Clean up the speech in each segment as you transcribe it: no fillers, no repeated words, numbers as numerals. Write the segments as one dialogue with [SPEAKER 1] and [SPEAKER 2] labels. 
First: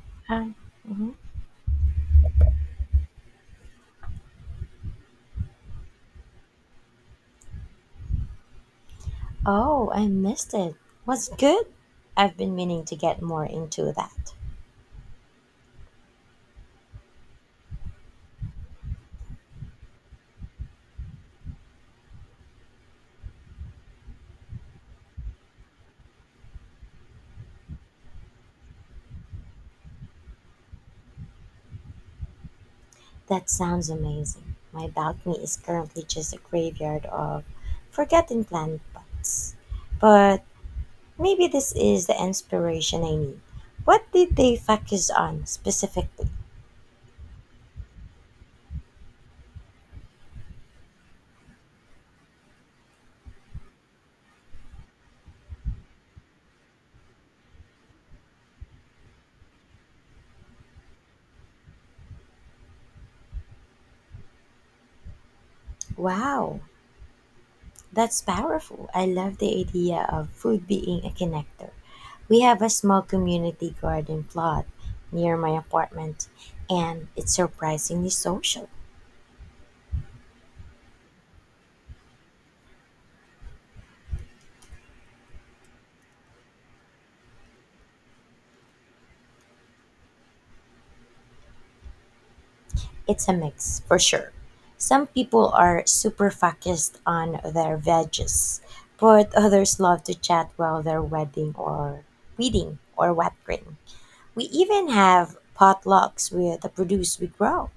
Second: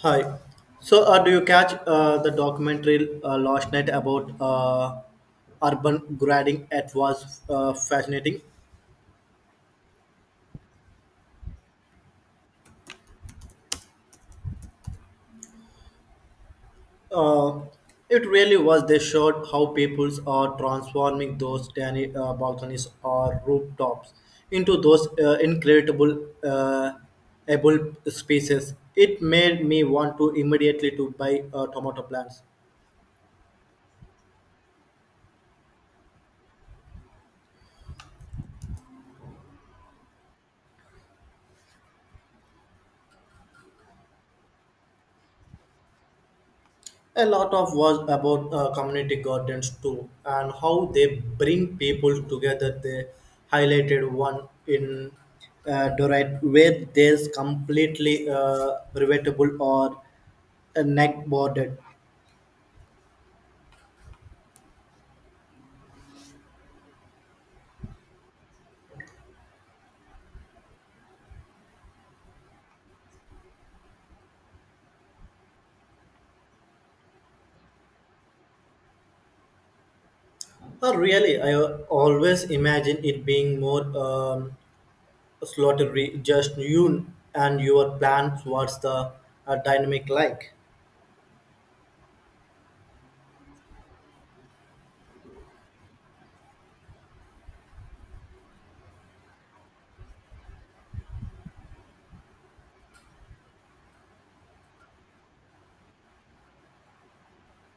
[SPEAKER 1] Hi.
[SPEAKER 2] Um,
[SPEAKER 1] So,
[SPEAKER 2] mhm.
[SPEAKER 1] uh, do you catch the documentary last night about urban grading? It was fascinating.
[SPEAKER 2] Oh, I missed it. Was it good? I've been meaning to get more into that.
[SPEAKER 1] Uh, it really was. They showed how peoples are transforming those tiny balconies or rooftops into those incredible able spaces. It made me want to immediately to buy tomato plants.
[SPEAKER 2] That sounds amazing. My balcony is currently just a graveyard of forgotten plant pots. But maybe this is the inspiration I need. What did they focus on specifically?
[SPEAKER 1] A lot of was about community gardens too, and how they bring people together. They highlighted one in Dorite where there's completely revetable or a neck bordered.
[SPEAKER 2] Wow, that's powerful. I love the idea of food being a connector. We have a small community garden plot near my apartment, and it's surprisingly social.
[SPEAKER 1] Really, I always imagine it being more slaughtery, just you and your plans. What's the dynamic like?
[SPEAKER 2] It's a mix, for sure. Some people are super focused on their veggies, but others love to chat while they're wedding or weeding or watering. We even have potlucks with the produce we grow.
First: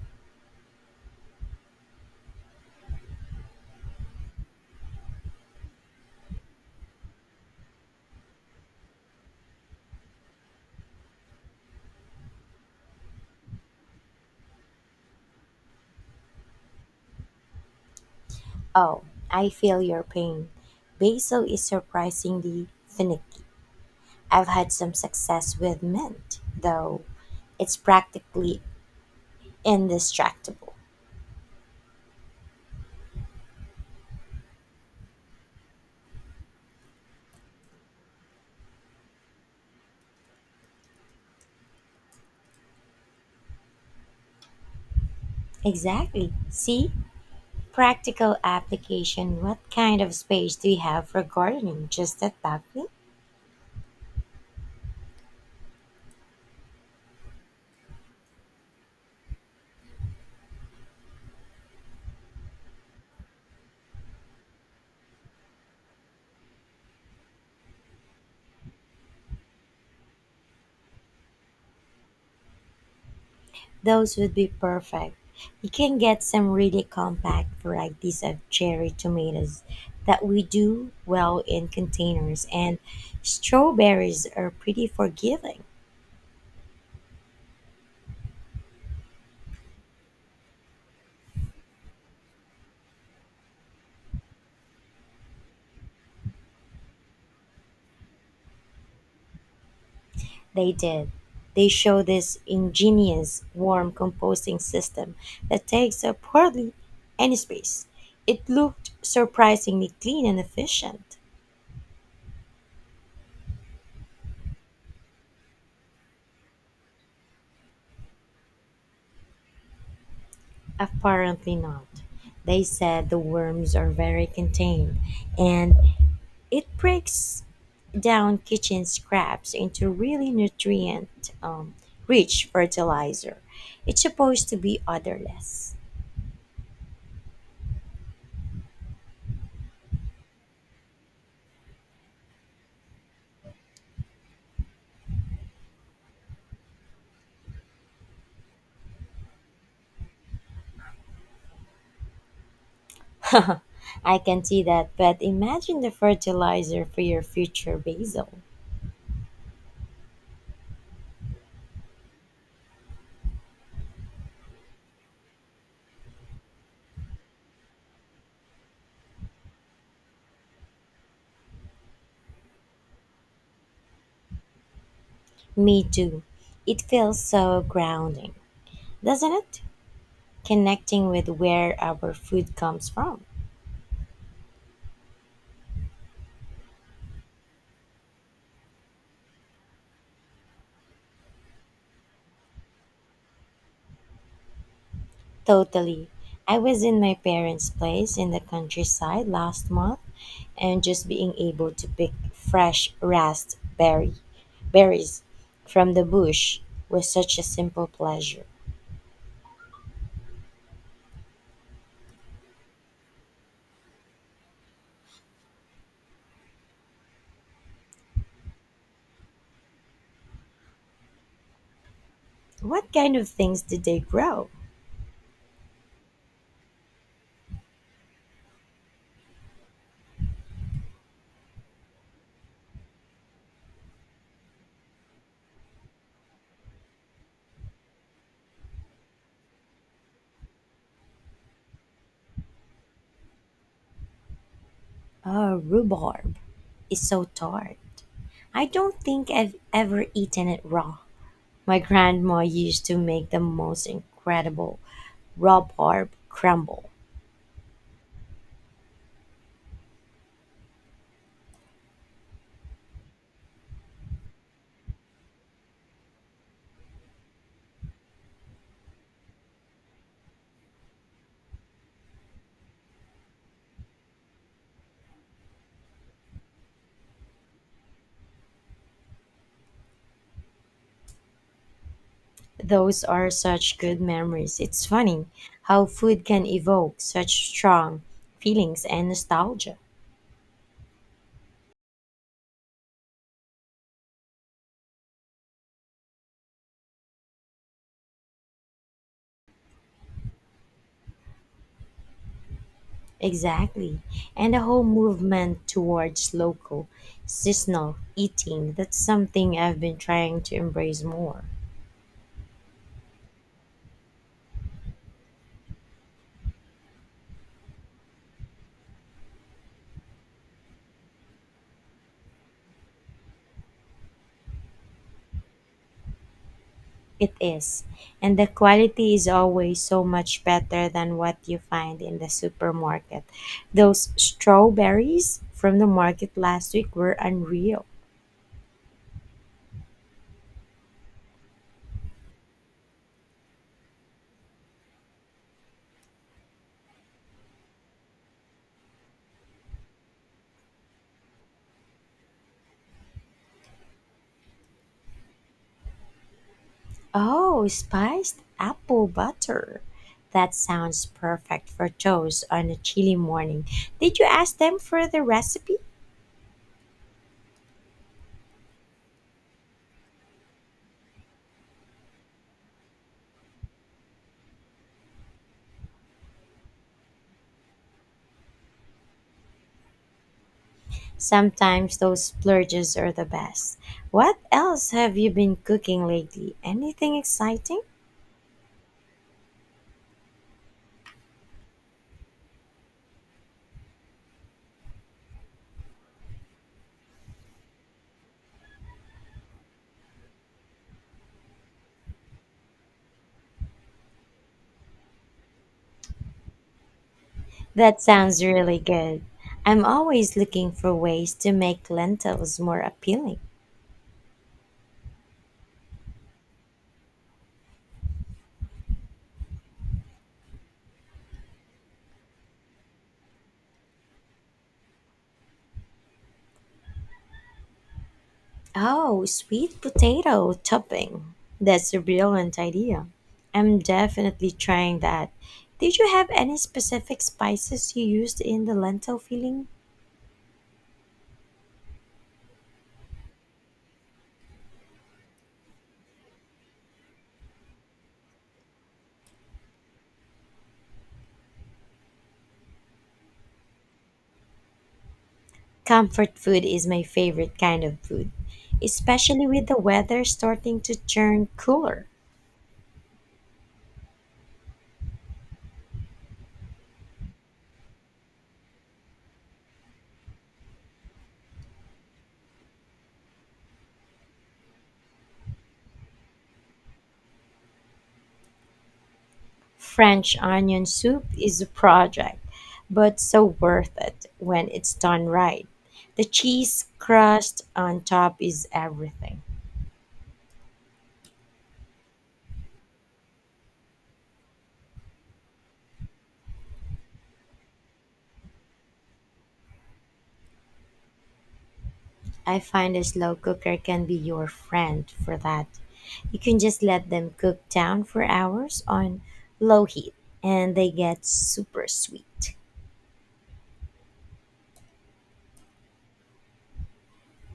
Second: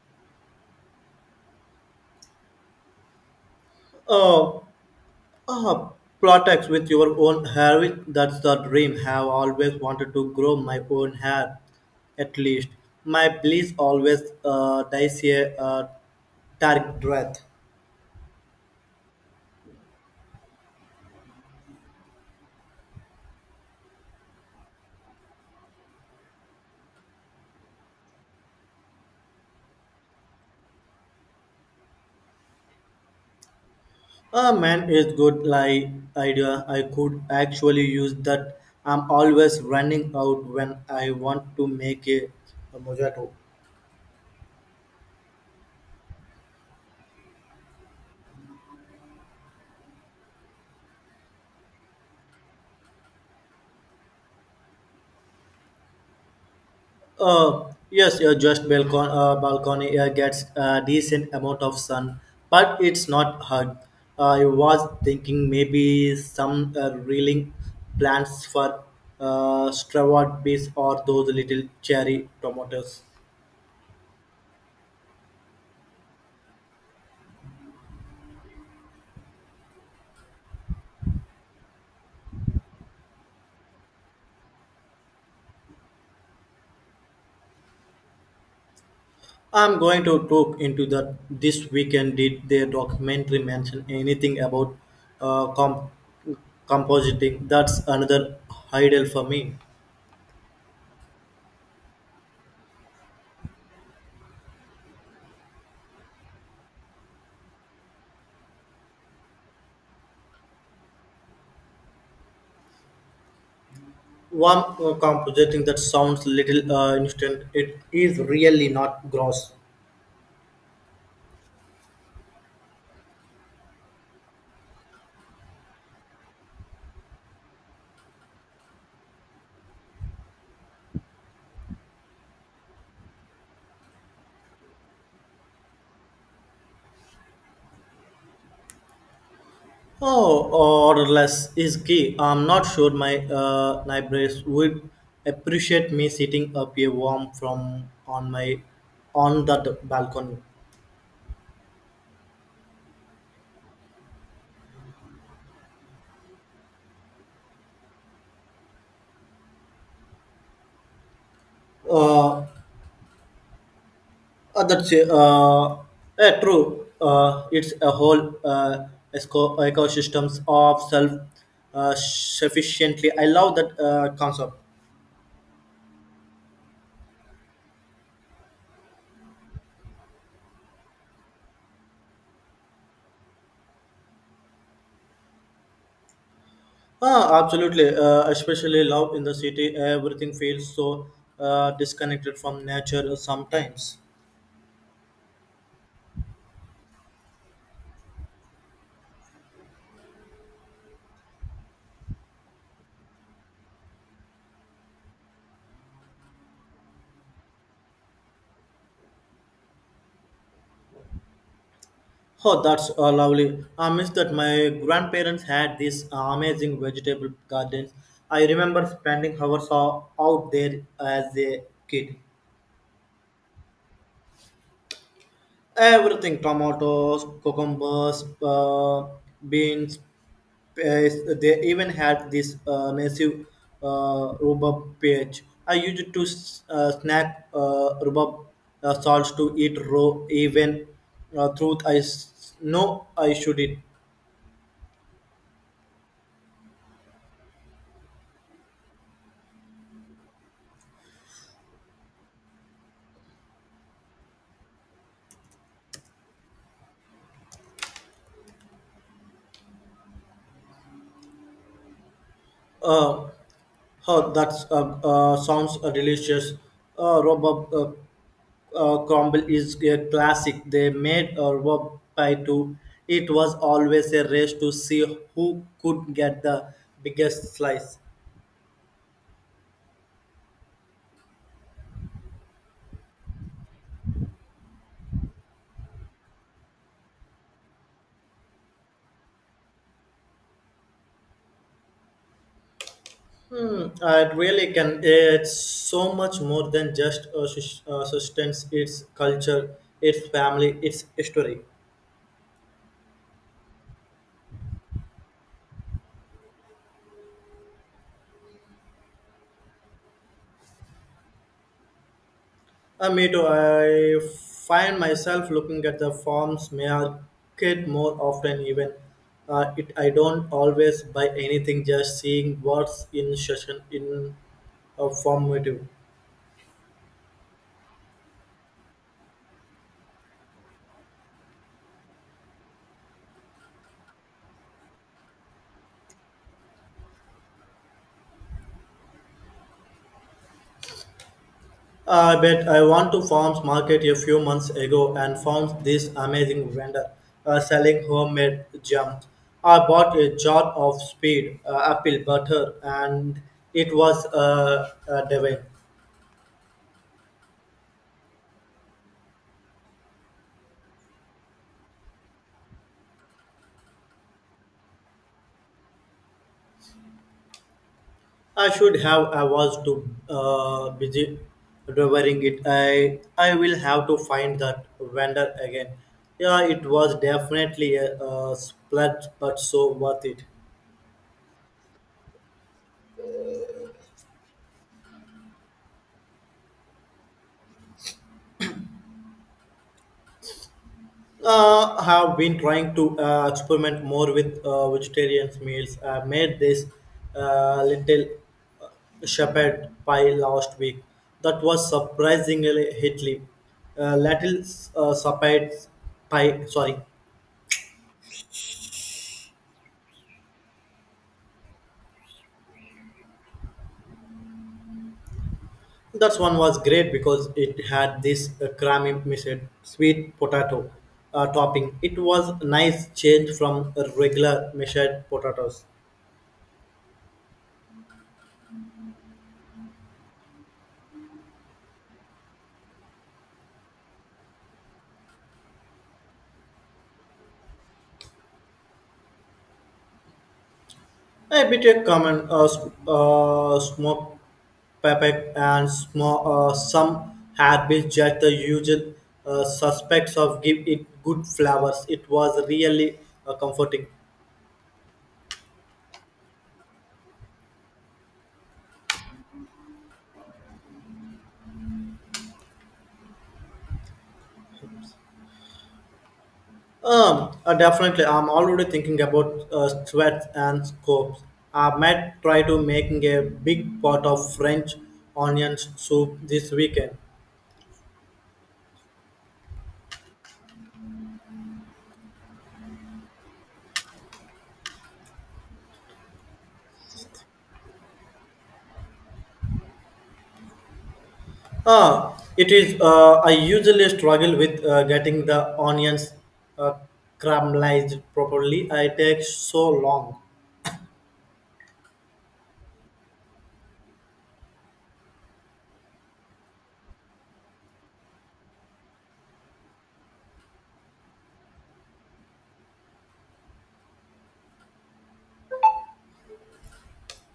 [SPEAKER 1] Uh, Ah, Products with your own hair, that's the dream. Have always wanted to grow my own hair, at least. My please always dies a uh, dark breath.
[SPEAKER 2] Oh, I feel your pain. Basil is surprisingly finicky. I've had some success with mint, though it's practically indestructible.
[SPEAKER 1] Ah, man, it's good like idea. I could actually use that. I'm always running out when I want to make a mojito.
[SPEAKER 2] Exactly. See? Practical application. What kind of space do you have for gardening? Just a balcony?
[SPEAKER 1] Yes, your just balcony, balcony gets a decent amount of sun, but it's not hard. I was thinking maybe some reeling plants for strawberry bees or those little cherry tomatoes.
[SPEAKER 2] Those would be perfect. You can get some really compact varieties of cherry tomatoes that we do well in containers, and strawberries are pretty forgiving.
[SPEAKER 1] I'm going to look into that this weekend. Did their documentary mention anything about uh, comp- compositing? That's another idol for me.
[SPEAKER 2] They did. They show this ingenious worm composting system that takes up hardly any space. It looked surprisingly clean and efficient.
[SPEAKER 1] Warm compositing, that sounds little instant, it is really not gross.
[SPEAKER 2] Apparently not. They said the worms are very contained and it breaks down kitchen scraps into really nutrient rich fertilizer. It's supposed to be odorless.
[SPEAKER 1] Oh or less is key. I'm not sure my neighbors would appreciate me sitting up a warm from on my on that balcony.
[SPEAKER 2] I can see that, but imagine the fertilizer for your future basil.
[SPEAKER 1] uh, that's true. It's a whole ecosystems of self sufficiently. I love that concept.
[SPEAKER 2] Me too. It feels so grounding, doesn't it? Connecting with where our food comes from.
[SPEAKER 1] Ah, absolutely. Especially love in the city, everything feels so disconnected from nature sometimes.
[SPEAKER 2] Totally. I was in my parents' place in the countryside last month and just being able to pick fresh raspberry berries from the bush was such a simple pleasure.
[SPEAKER 1] Oh, that's lovely. I miss that. My grandparents had these amazing vegetable gardens. I remember spending hours out there as a kid.
[SPEAKER 2] What kind of things did they grow?
[SPEAKER 1] Everything tomatoes, cucumbers, beans, pears. They even had this massive rhubarb patch. I used to snack rhubarb salts to eat raw, even truth I know I should eat.
[SPEAKER 2] Rhubarb is so tart. I don't think I've ever eaten it raw. My grandma used to make the most incredible rhubarb crumble.
[SPEAKER 1] Uh, oh, that sounds delicious. Rhubarb. Crumble is a classic. They made a work by two. It was always a race to see who could get the biggest slice.
[SPEAKER 2] Those are such good memories. It's funny how food can evoke such strong feelings and nostalgia.
[SPEAKER 1] Hmm, it really can. It's so much more than just a sustenance. It's culture, it's family, it's history.
[SPEAKER 2] Exactly. And the whole movement towards local, seasonal eating, that's something I've been trying to embrace more.
[SPEAKER 1] Me too. I find myself looking at the farms market more often, even I don't always buy anything, just seeing what's in session in a formative.
[SPEAKER 2] It is. And the quality is always so much better than what you find in the supermarket. Those strawberries from the market last week were unreal.
[SPEAKER 1] I bet. I went to farms market a few months ago and found this amazing vendor selling homemade jam. I bought a jar of speed, apple butter, and it was divine.
[SPEAKER 2] Oh, spiced apple butter. That sounds perfect for toast on a chilly morning. Did you ask them for the recipe?
[SPEAKER 1] I should have. I was too busy devouring it. I will have to find that vendor again. Yeah, it was definitely a splurge, but so worth it.
[SPEAKER 2] Sometimes those splurges are the best. What else have you been cooking lately? Anything exciting?
[SPEAKER 1] Have been trying to experiment more with vegetarian meals. I made this little uh, shepherd pie last week. That was surprisingly hitly. Little Shepherd pie. Sorry.
[SPEAKER 2] That sounds really good. I'm always looking for ways to make lentils more appealing.
[SPEAKER 1] That one was great because it had this creamy mixed sweet potato topping. It was a nice change from a regular mashed potatoes.
[SPEAKER 2] Oh, sweet potato topping. That's a brilliant idea. I'm definitely trying that. Did you have any specific spices you used in the lentil filling?
[SPEAKER 1] A bit of common smoked pepper and small, some had just the usual suspects of give it good flavors. It was really comforting.
[SPEAKER 2] Comfort food is my favorite kind of food, especially with the weather starting to turn cooler.
[SPEAKER 1] Definitely. I'm already thinking about sweats and scopes. I might try to making a big pot of French onion soup this weekend.
[SPEAKER 2] French onion soup is a project, but so worth it when it's done right. The cheese crust on top is everything.
[SPEAKER 1] Ah, it is. I usually struggle with getting the onions uh, caramelized properly. It takes so long.
[SPEAKER 2] I find a slow cooker can be your friend for that. You can just let them cook down for hours on low heat and they get super sweet.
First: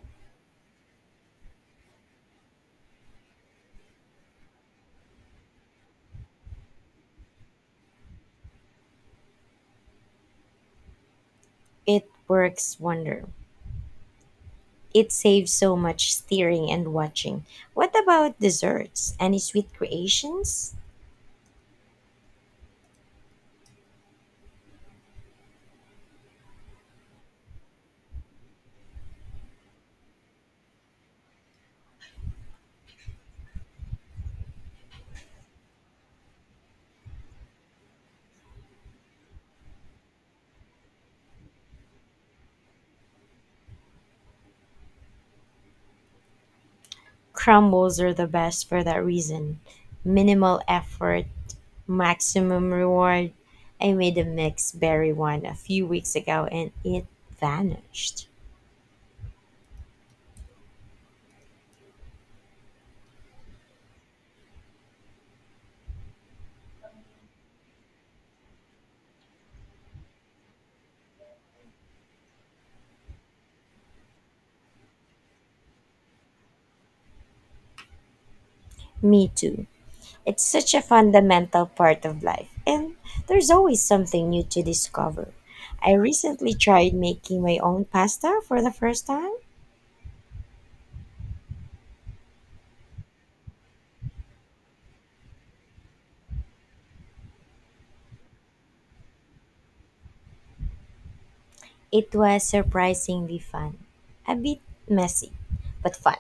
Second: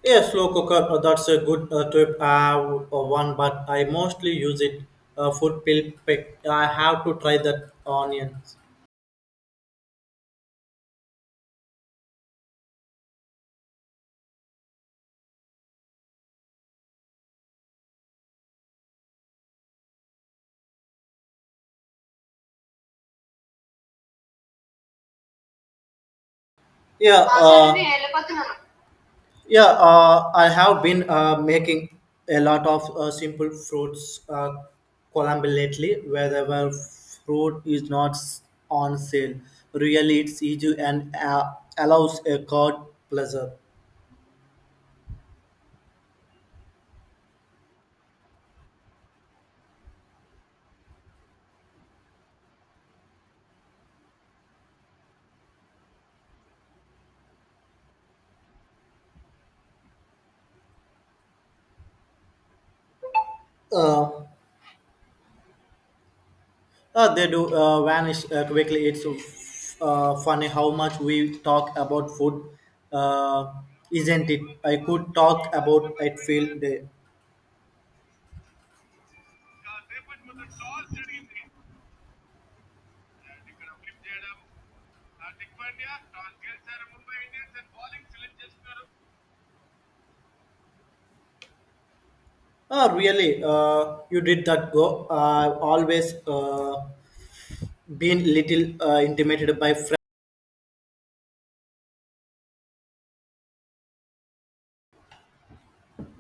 [SPEAKER 1] Yes, slow cooker. That's a good tip. I have one, but I mostly use it for peel pick. I have to try that onions.
[SPEAKER 2] It works wonder. It saves so much stirring and watching. What about desserts? Any sweet creations?
[SPEAKER 1] Yeah. Yeah, I have been making a lot of simple fruits column lately, wherever fruit is not on sale. Really, it's easy and allows a card pleasure.
[SPEAKER 2] Crumbles are the best for that reason. Minimal effort, maximum reward. I made a mixed berry one a few weeks ago and it vanished.
[SPEAKER 1] Uh, they do vanish quickly. It's funny how much we talk about food, uh, isn't it? I could talk about it feel day.
[SPEAKER 2] Me too. It's such a fundamental part of life, and there's always something new to discover. I recently tried making my own pasta for the first time.
[SPEAKER 1] Oh, really? You did that go. I always been little intimidated by friends.
[SPEAKER 2] It was surprisingly fun. A bit messy, but fun.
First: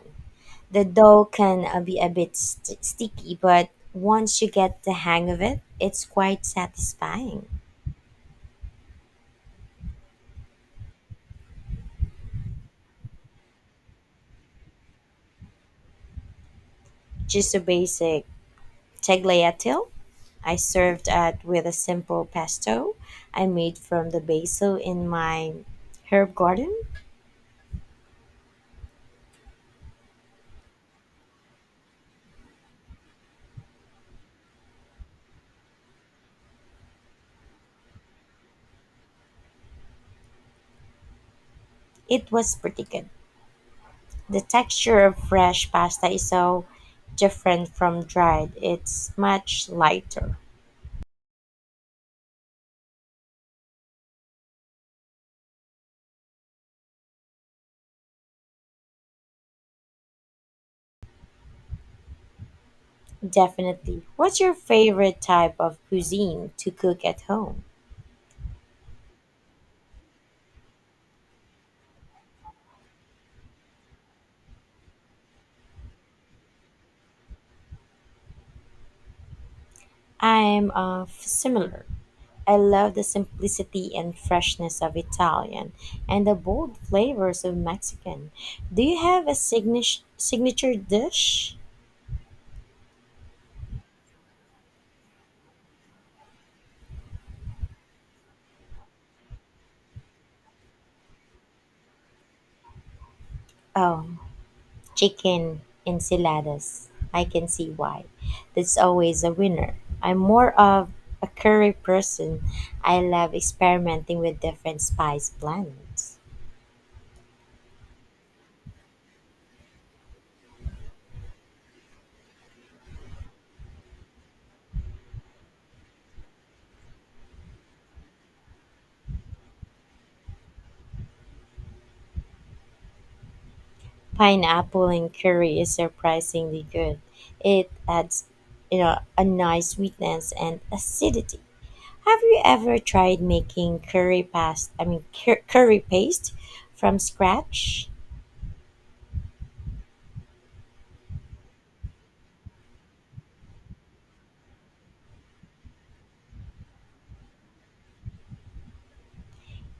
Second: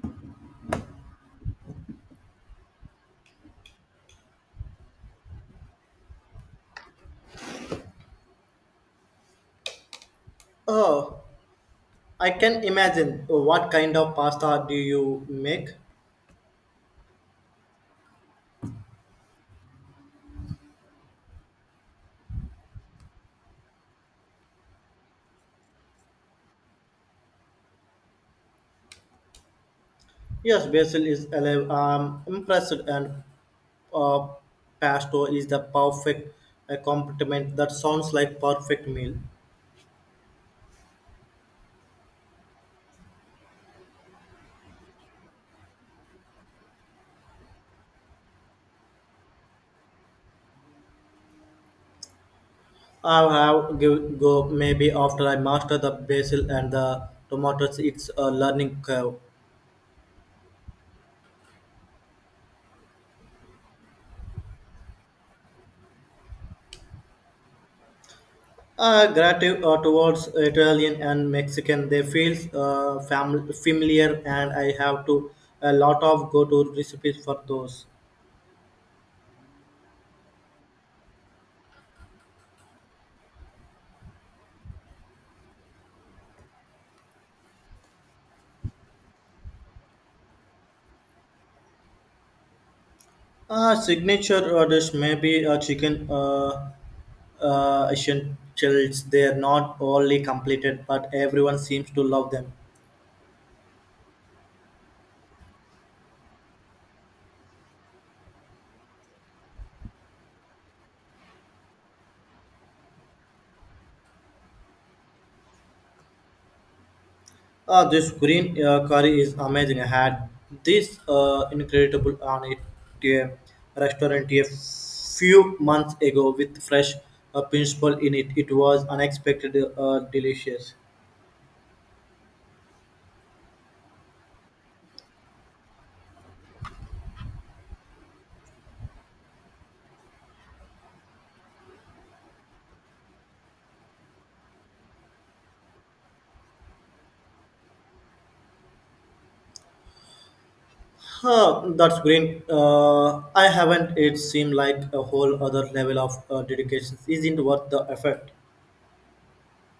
[SPEAKER 2] The dough can be a bit sticky, but once you get the hang of it, it's quite satisfying.
[SPEAKER 1] Oh, I can imagine. What kind of pasta do you make?
[SPEAKER 2] Just a basic tagliatelle. I served it with a simple pesto I made from the basil in my herb garden.
[SPEAKER 1] Yes, basil is alive. I'm impressed, and uh, pasto is the perfect complement. That sounds like perfect meal.
[SPEAKER 2] It was pretty good. The texture of fresh pasta is so different from dried. It's much lighter.
[SPEAKER 1] I'll have give go maybe after I master the basil and the tomatoes. It's a learning curve.
[SPEAKER 2] Definitely. What's your favorite type of cuisine to cook at home?
[SPEAKER 1] Gratitude towards Italian and Mexican, they feel familiar, and I have to a lot of go-to recipes for those.
[SPEAKER 2] I'm similar. I love the simplicity and freshness of Italian and the bold flavors of Mexican. Do you have a signature dish?
[SPEAKER 1] Signature dish may be a chicken essentials. They are not only completed, but everyone seems to love them.
[SPEAKER 2] Oh, chicken enchiladas. I can see why. That's always a winner. I'm more of a curry person. I love experimenting with different spice blends.
[SPEAKER 1] This green curry is amazing. I had this incredible on it to a restaurant a few months ago with fresh principal in it. It was unexpected, delicious.
[SPEAKER 2] Pineapple and curry is surprisingly good. It adds, you know, a nice sweetness and acidity. Have you ever tried making curry past? I mean, cur- curry paste from scratch?
[SPEAKER 1] Huh, that's green. I haven't. It seemed like a whole other level of dedication. Isn't worth the effort.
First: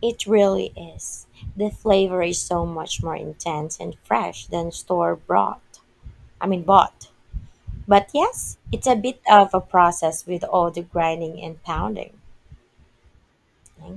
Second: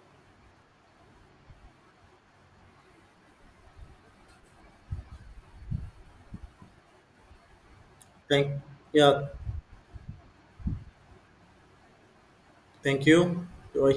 [SPEAKER 2] It really is. The flavor is so much more intense and fresh than store bought. But
[SPEAKER 1] Thank
[SPEAKER 2] yes, it's a bit
[SPEAKER 1] yeah.
[SPEAKER 2] of a process with all the grinding and pounding.
[SPEAKER 1] Thank you. Roy.